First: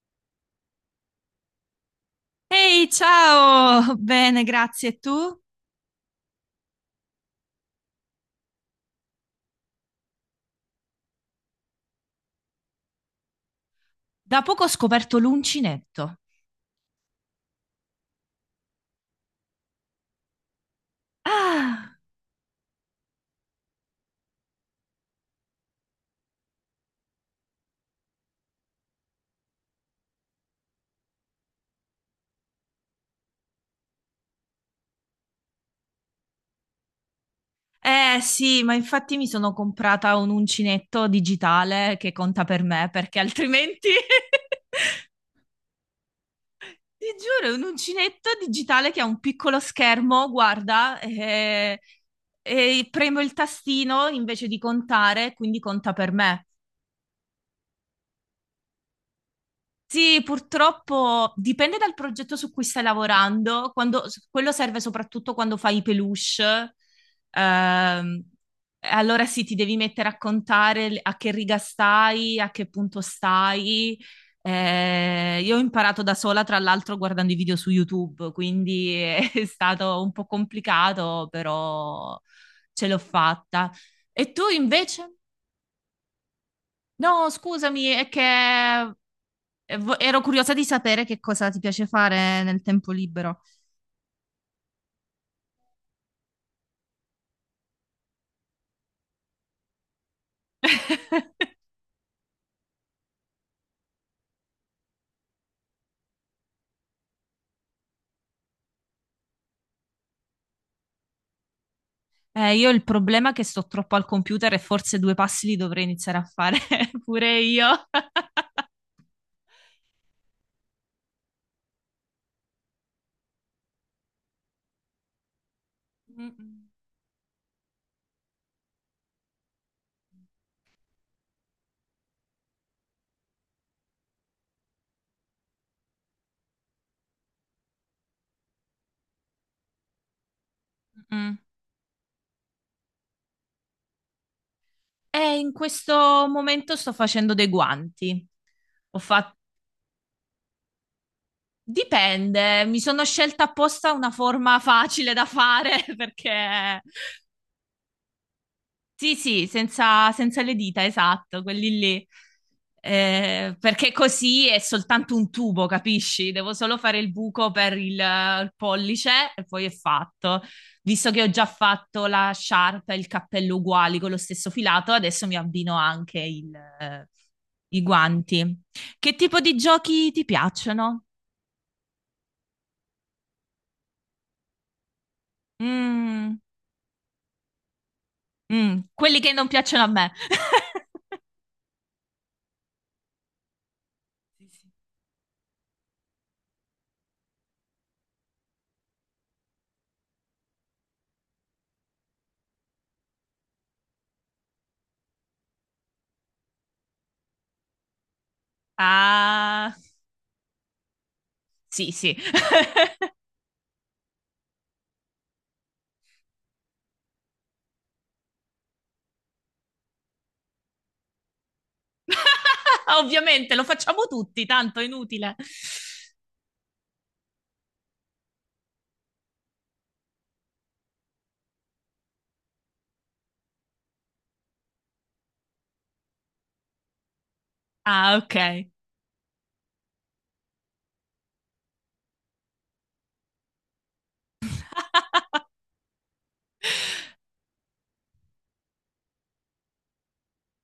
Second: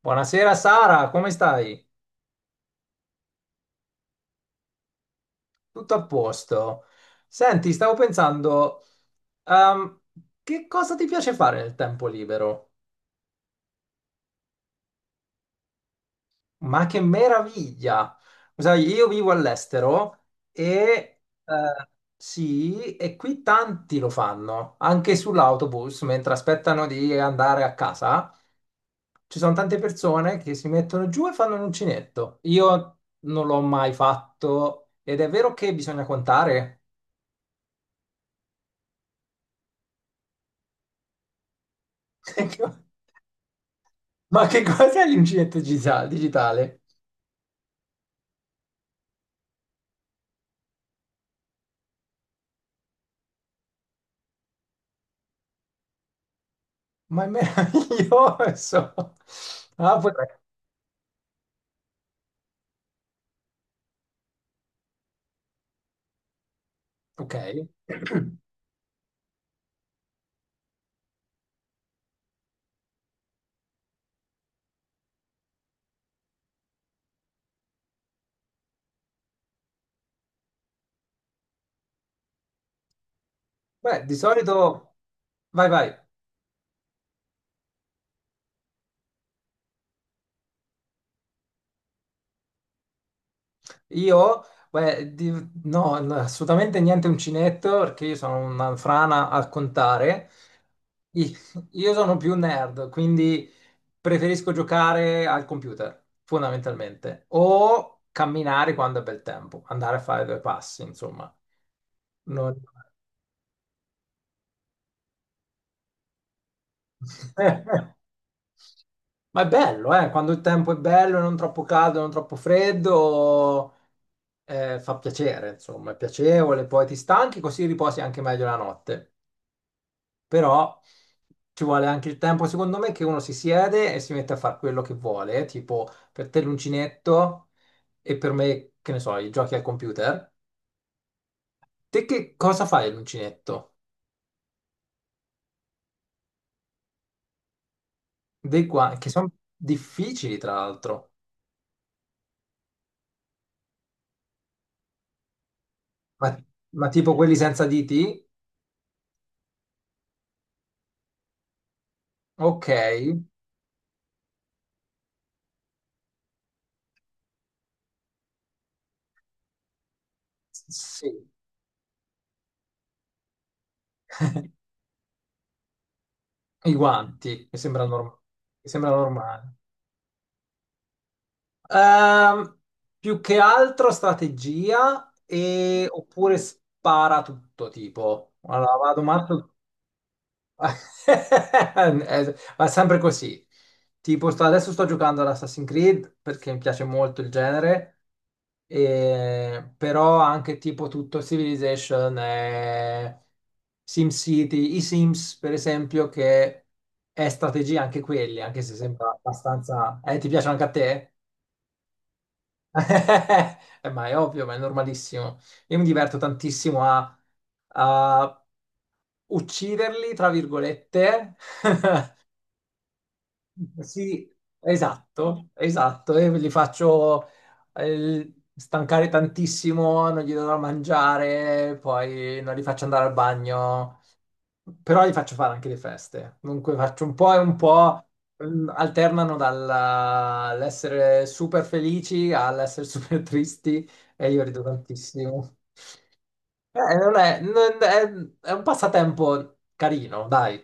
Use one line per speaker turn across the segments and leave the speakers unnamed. Buonasera Sara, come stai?
Ehi, ciao! Bene, grazie. Tu?
Tutto a posto? Senti, stavo pensando, ehm, che cosa ti piace fare nel tempo libero?
Da poco ho scoperto l'uncinetto.
Ma che meraviglia! Sai, io vivo all'estero e
Ah,
sì, e qui tanti lo fanno, anche sull'autobus, mentre aspettano di andare a casa. Ci sono tante persone che si mettono giù e fanno un uncinetto. Io non l'ho mai fatto ed è vero che bisogna contare.
eh sì, ma infatti mi sono comprata un uncinetto digitale che conta per me, perché altrimenti...
Ma che cos'è l'uncinetto digitale?
Ti giuro, è un uncinetto digitale che ha un piccolo schermo, guarda, e premo il tastino invece di contare, quindi conta per me.
Ma è meraviglioso. Ah,
Sì,
potrei.
purtroppo dipende dal progetto su cui stai lavorando. Quello serve soprattutto quando fai i peluche.
Ok.
Ehm, allora sì, ti devi mettere a contare a che riga stai, a che punto stai. Io ho imparato da sola, tra l'altro, guardando i video su YouTube, quindi è stato un po' complicato, però ce l'ho fatta.
Beh, di
E tu
solito...
invece?
Vai, vai.
No, scusami, è che ero curiosa di sapere che cosa ti piace fare nel tempo libero.
Io... Beh, di- no, no, assolutamente niente uncinetto, perché io sono una frana a contare. I- Io sono più nerd, quindi preferisco giocare al computer, fondamentalmente. O camminare quando è bel tempo, andare a fare due passi, insomma. Non-
Io il problema è che sto troppo al computer e forse due passi li dovrei iniziare a fare pure io.
Ma è bello, eh? Quando il tempo è bello, non troppo caldo, non troppo freddo, fa piacere, insomma, è
Mm,
piacevole,
mm.
poi ti stanchi, così riposi anche meglio la notte. Però ci vuole anche il tempo, secondo me, che uno si siede e si mette a fare quello che vuole, tipo per te l'uncinetto e per me, che ne so, i giochi al computer.
Mm.
Te che cosa fai all'uncinetto?
E in questo momento sto facendo dei guanti.
Dei qua,
Ho
che sono
fatto...
difficili, tra l'altro.
Dipende, mi sono scelta apposta una forma facile da fare.
Ma,
Perché
ma tipo quelli senza diti?
sì, sì, senza, senza le dita, esatto, quelli lì.
Ok.
Perché così è soltanto un tubo, capisci? Devo solo fare il buco per il pollice e poi è fatto. Visto che
Sì,
ho già fatto la sciarpa e il cappello uguali con lo stesso filato, adesso mi abbino anche
i guanti,
i guanti.
mi sembra
Che tipo
normale.
di giochi ti piacciono?
Ehm, Più che altro strategia e...
Mm,
oppure spara tutto tipo. Allora,
mm,
vado
quelli che non
matto.
piacciono a me.
Va sempre così. Tipo,
Sì, sì.
adesso sto giocando ad Assassin's Creed perché mi piace molto il genere, però anche tipo tutto Civilization, SimCity, i Sims per esempio, che è strategia anche quelli, anche se sembra
Ah,
abbastanza... ti piacciono anche a te?
sì, sì.
Ma è ovvio, ma è normalissimo. Io mi diverto tantissimo a ucciderli, tra virgolette.
Ovviamente lo facciamo
Sì,
tutti, tanto è inutile.
esatto, esatto. E li faccio stancare tantissimo, non gli do da mangiare, poi non li faccio andare al bagno, però li faccio fare anche le feste. Dunque faccio un po' e un po',
Ah, ok.
mm, alternano dall'essere super felici all'essere super tristi e io rido tantissimo. Non è, non è, è un passatempo carino, dai.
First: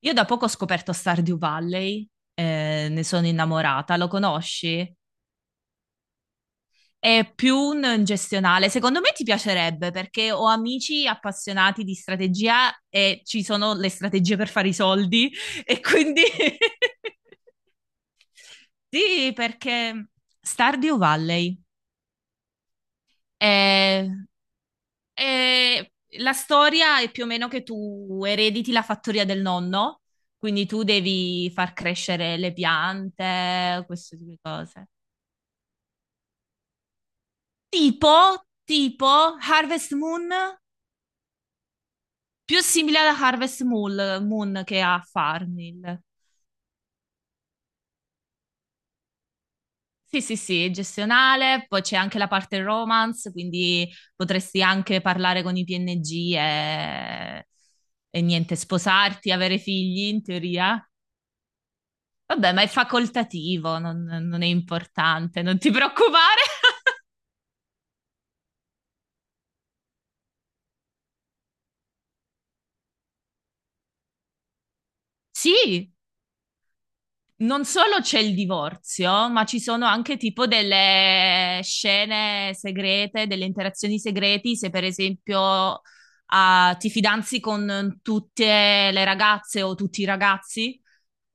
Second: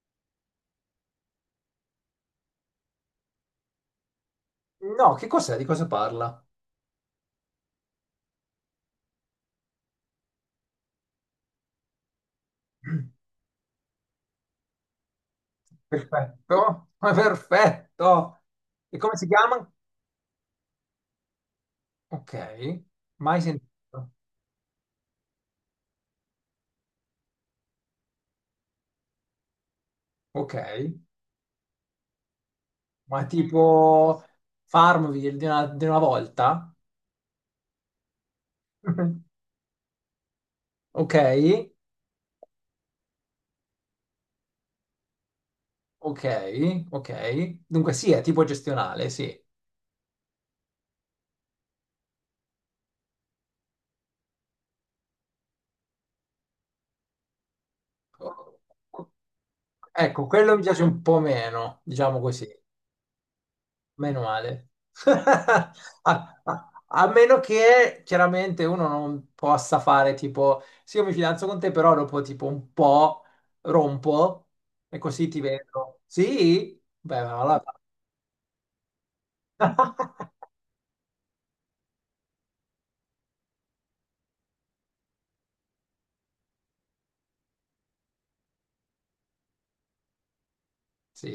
Io da poco ho scoperto Stardew Valley, ne sono innamorata. Lo conosci?
No, che cos'è? Di cosa parla?
È più un gestionale. Secondo me ti piacerebbe perché ho amici appassionati di strategia e ci sono le strategie per fare i soldi e quindi
Perfetto, ma perfetto. E come si
sì,
chiama?
perché Stardew Valley
Ok, mai
è...
sentito.
Eh, la storia è più o meno che tu erediti la fattoria del nonno,
Ok,
quindi tu devi far crescere le
ma
piante, queste
tipo
tipo di cose.
Farmville di una volta?
Tipo, tipo Harvest Moon,
Ok,
più simile alla Harvest Moon che a Farmville.
ok, ok. Dunque sì, è tipo gestionale, sì.
Sì, sì, sì, è gestionale, poi c'è anche la parte romance, quindi potresti anche parlare con i PNG e niente, sposarti, avere figli in
Ecco, quello mi piace
teoria.
un po' meno, diciamo così.
Vabbè, ma è facoltativo, non,
Meno
non è
male.
importante, non ti
A,
preoccupare.
a- A meno che chiaramente uno non possa fare tipo, sì, io mi fidanzo con te, però dopo tipo un po' rompo e così ti
Sì,
vedo. Sì? Beh, allora.
non solo c'è il divorzio, ma ci sono anche tipo delle scene segrete, delle interazioni segreti, se per esempio ah, ti fidanzi con tutte le ragazze o tutti i ragazzi,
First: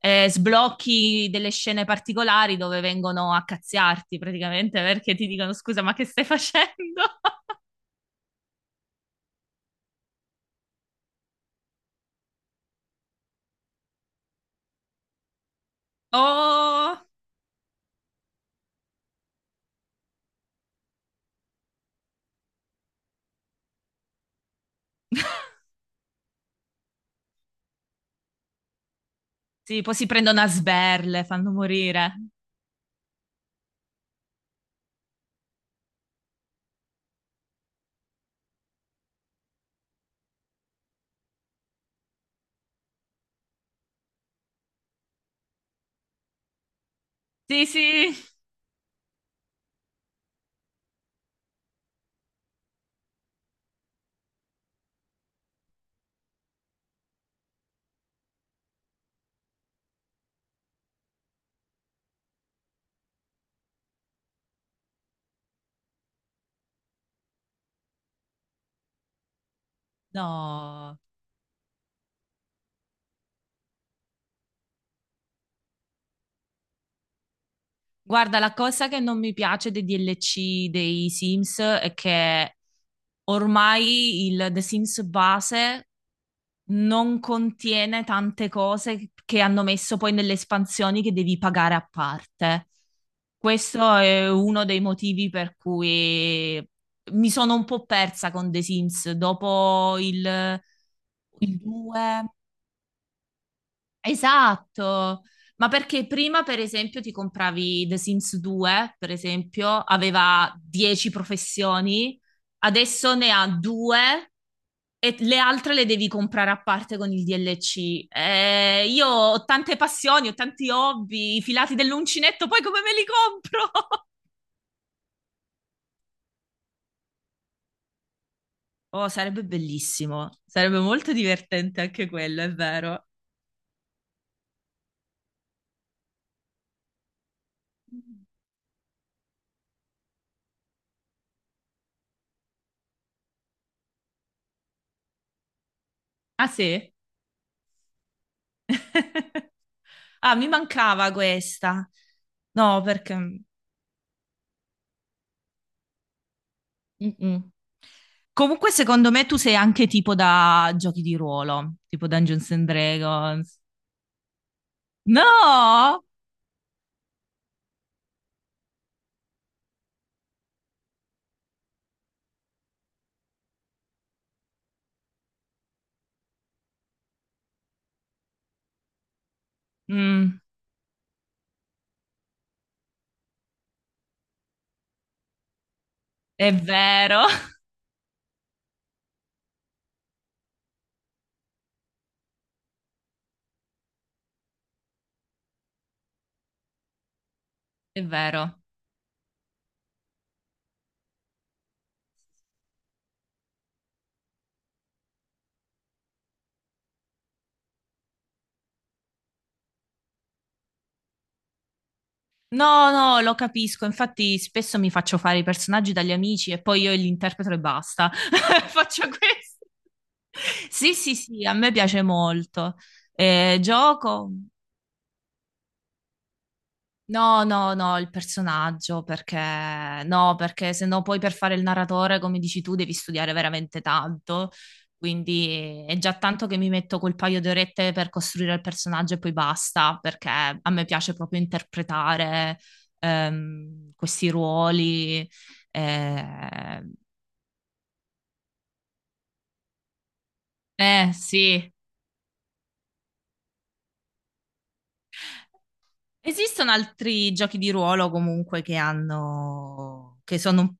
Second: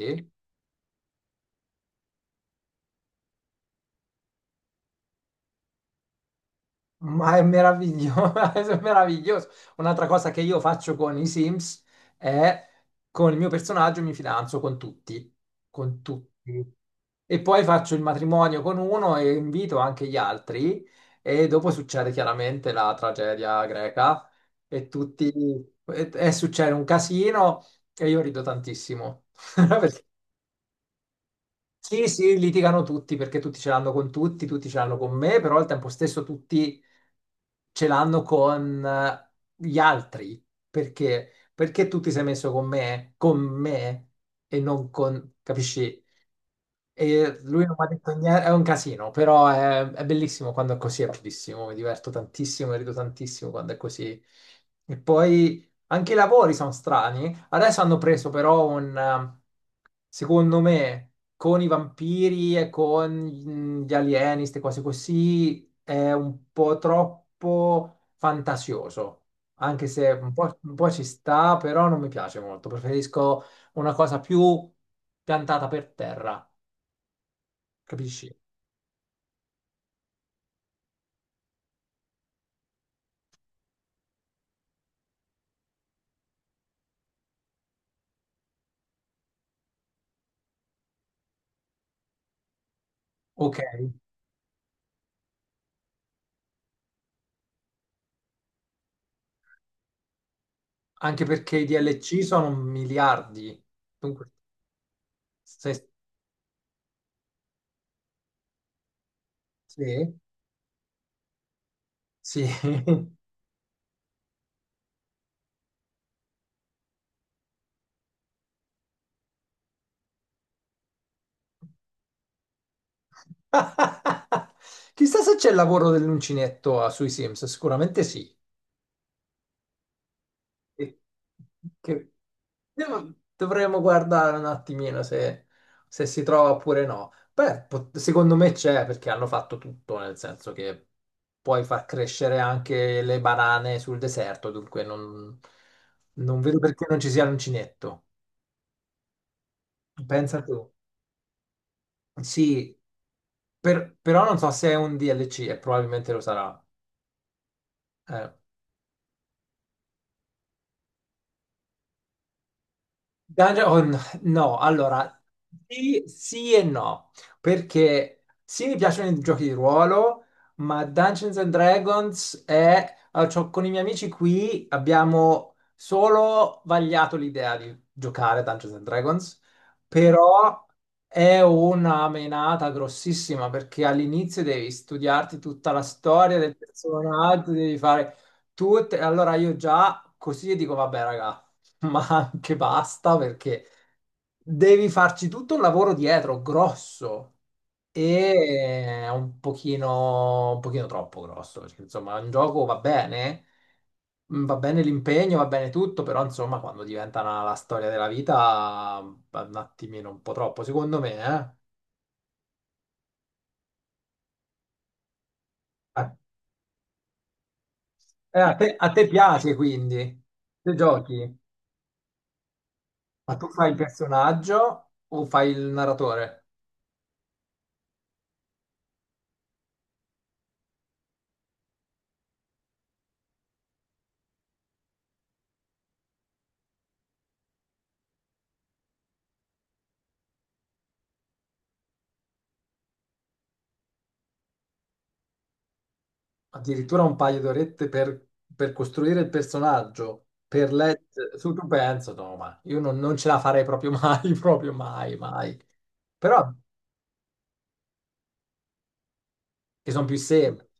sblocchi delle scene particolari dove vengono a cazziarti praticamente perché ti dicono scusa, ma che stai facendo?
Ma è meraviglioso, è meraviglioso. Un'altra cosa che io faccio con i Sims è con il mio personaggio mi fidanzo con tutti, con tutti.
Oh...
E poi faccio il matrimonio con uno e invito anche gli altri e dopo succede chiaramente la tragedia greca e tutti e succede un casino e io rido tantissimo.
Sì, poi si prendono a sberle, fanno
Sì,
morire.
sì, litigano tutti perché tutti ce l'hanno con tutti, tutti ce l'hanno con me, però al tempo stesso tutti ce l'hanno con gli altri. Perché? Perché tu ti sei messo con me e non con, capisci? E lui
Sì,
non mi ha detto
sì.
niente, è un casino, però è bellissimo quando è così, è bellissimo, mi diverto tantissimo, mi rido tantissimo quando è così. E poi anche i lavori sono strani. Adesso hanno preso però un, secondo me, con i vampiri e con mm, gli alieni, queste cose così, è un po' troppo fantasioso. Anche se un po', un po'
No.
ci sta, però non mi piace molto. Preferisco una cosa più piantata per terra. Capisci?
Guarda, la cosa che non mi piace dei DLC dei Sims è che ormai il The Sims base non contiene tante cose che hanno messo poi nelle espansioni che devi pagare a parte.
Ok,
Questo è uno dei motivi per cui mi sono un po' persa con The Sims dopo il
anche perché i DLC
2.
sono miliardi. Dunque,
Esatto, ma
se,
perché prima, per esempio, ti compravi The Sims 2, per esempio,
se-
aveva 10 professioni,
sì.
adesso ne ha due e le altre le devi comprare a parte con il DLC. Io ho tante passioni, ho tanti hobby, i filati dell'uncinetto, poi come me li compro?
Chissà se c'è il lavoro dell'uncinetto ah, sui Sims, sicuramente sì.
Oh, sarebbe bellissimo, sarebbe
Sì.
molto divertente anche
Che...
quello, è vero.
Dovremmo guardare un attimino se, se si trova oppure no. Beh, secondo me c'è perché hanno fatto tutto, nel senso che puoi far crescere anche le banane sul deserto, dunque non, non
Ah,
vedo perché
sì?
non ci sia l'uncinetto.
Ah,
Pensa
mi
tu.
mancava questa.
Sì,
No, perché
però non so se è un DLC e probabilmente lo sarà.
mm-mm.
Eh.
Comunque, secondo me tu sei anche tipo da giochi di ruolo, tipo Dungeons and Dragons.
Dungeon- oh, no, no, allora
No!
sì, sì e no, perché sì mi piacciono i giochi di ruolo, ma Dungeons and Dragons è... ah, con i miei amici qui abbiamo solo vagliato l'idea di giocare a Dungeons and Dragons,
Mm,
però è una menata grossissima perché all'inizio devi studiarti tutta la storia
è
del
vero,
personaggio, devi fare tutte... Allora io già così dico, vabbè ragazzi. Ma anche basta perché devi farci tutto un lavoro dietro grosso
è vero.
e è un pochino troppo grosso perché insomma un gioco va bene, mm, va bene l'impegno, va bene tutto, però insomma quando diventa la storia della vita va un attimino un po' troppo secondo me, eh.
No, no, lo capisco. Infatti, spesso mi faccio fare i personaggi
A,
dagli amici e poi io li interpreto e basta.
a te
Faccio
piace
questo.
quindi, se
Sì, sì,
giochi,
sì, a me piace molto.
ma tu fai il
Gioco.
personaggio o fai il narratore?
No, no, no, il personaggio, perché no, perché se no poi per fare il narratore, come dici tu, devi studiare veramente tanto. Quindi è già tanto che mi metto quel paio di orette per costruire il personaggio e poi basta, perché a me piace proprio interpretare questi ruoli. Eh,
Addirittura un paio d'orette per costruire il personaggio, per leggere, su tu
sì,
penso, no, ma io non, non ce la farei proprio mai, proprio mai, mai. Però
esistono altri giochi di ruolo comunque che
che sono più
hanno, che sono
semplici.
un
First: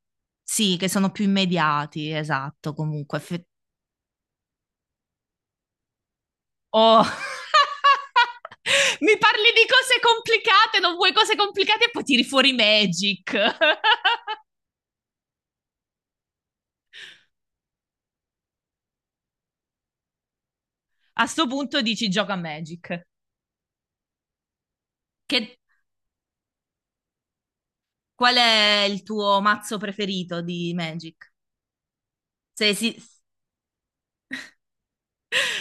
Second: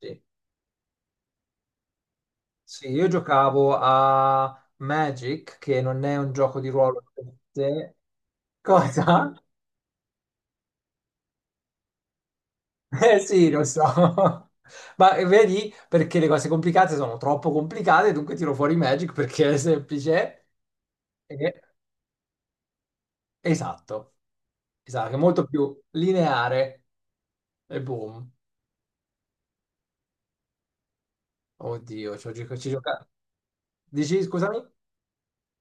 sì, che sono più immediati, esatto,
Sì, io
comunque. F-
giocavo a Magic, che non è un gioco di ruolo.
Oh.
Per sé.
Mi
Cosa?
parli di cose complicate, non vuoi cose complicate e poi tiri fuori
Eh
Magic.
sì, lo so. Ma vedi, perché le cose complicate sono troppo complicate, dunque tiro fuori Magic perché è semplice.
A sto punto dici gioca a Magic.
Esatto, esatto, è molto
Che-
più lineare e boom.
Qual è il tuo mazzo preferito di Magic?
Oddio, ci ho gioca- ci
Se, esi-
gioca- Dici, scusami?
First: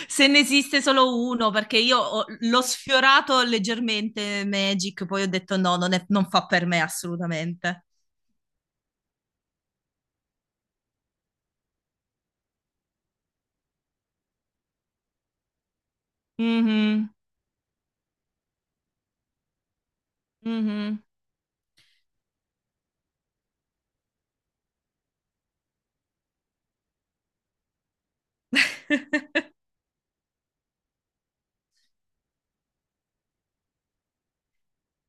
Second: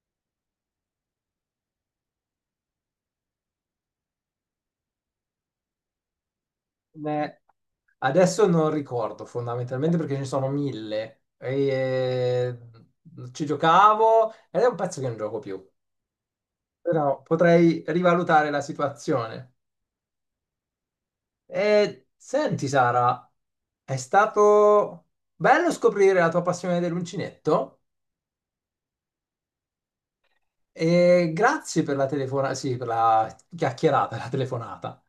Se ne esiste solo uno, perché l'ho sfiorato leggermente Magic, poi ho detto no, non, non fa per me
Ne-
assolutamente.
Adesso non ricordo fondamentalmente perché ce ne sono mille. E, ci giocavo ed è un pezzo che non gioco più.
Mhm,
Però potrei rivalutare la situazione.
mhm.
E senti, Sara, è stato bello scoprire la tua passione dell'uncinetto. E grazie per la telefonata, sì, per la chiacchierata, la telefonata,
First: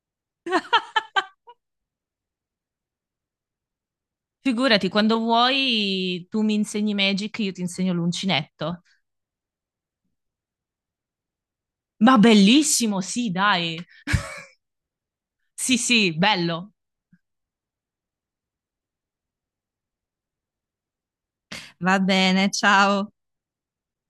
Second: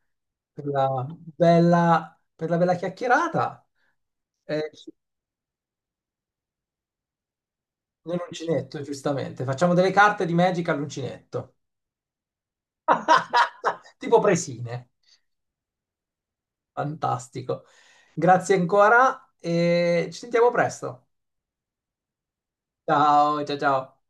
per la per la bella chiacchierata eh,
Figurati, quando vuoi tu mi insegni Magic, io ti insegno
nell'uncinetto,
l'uncinetto.
giustamente. Facciamo delle carte di Magic all'uncinetto,
Ma bellissimo, sì, dai.
tipo presine.
Sì, sì, bello.
Fantastico. Grazie ancora e ci sentiamo presto.
Va bene, ciao.
Ciao, ciao, ciao.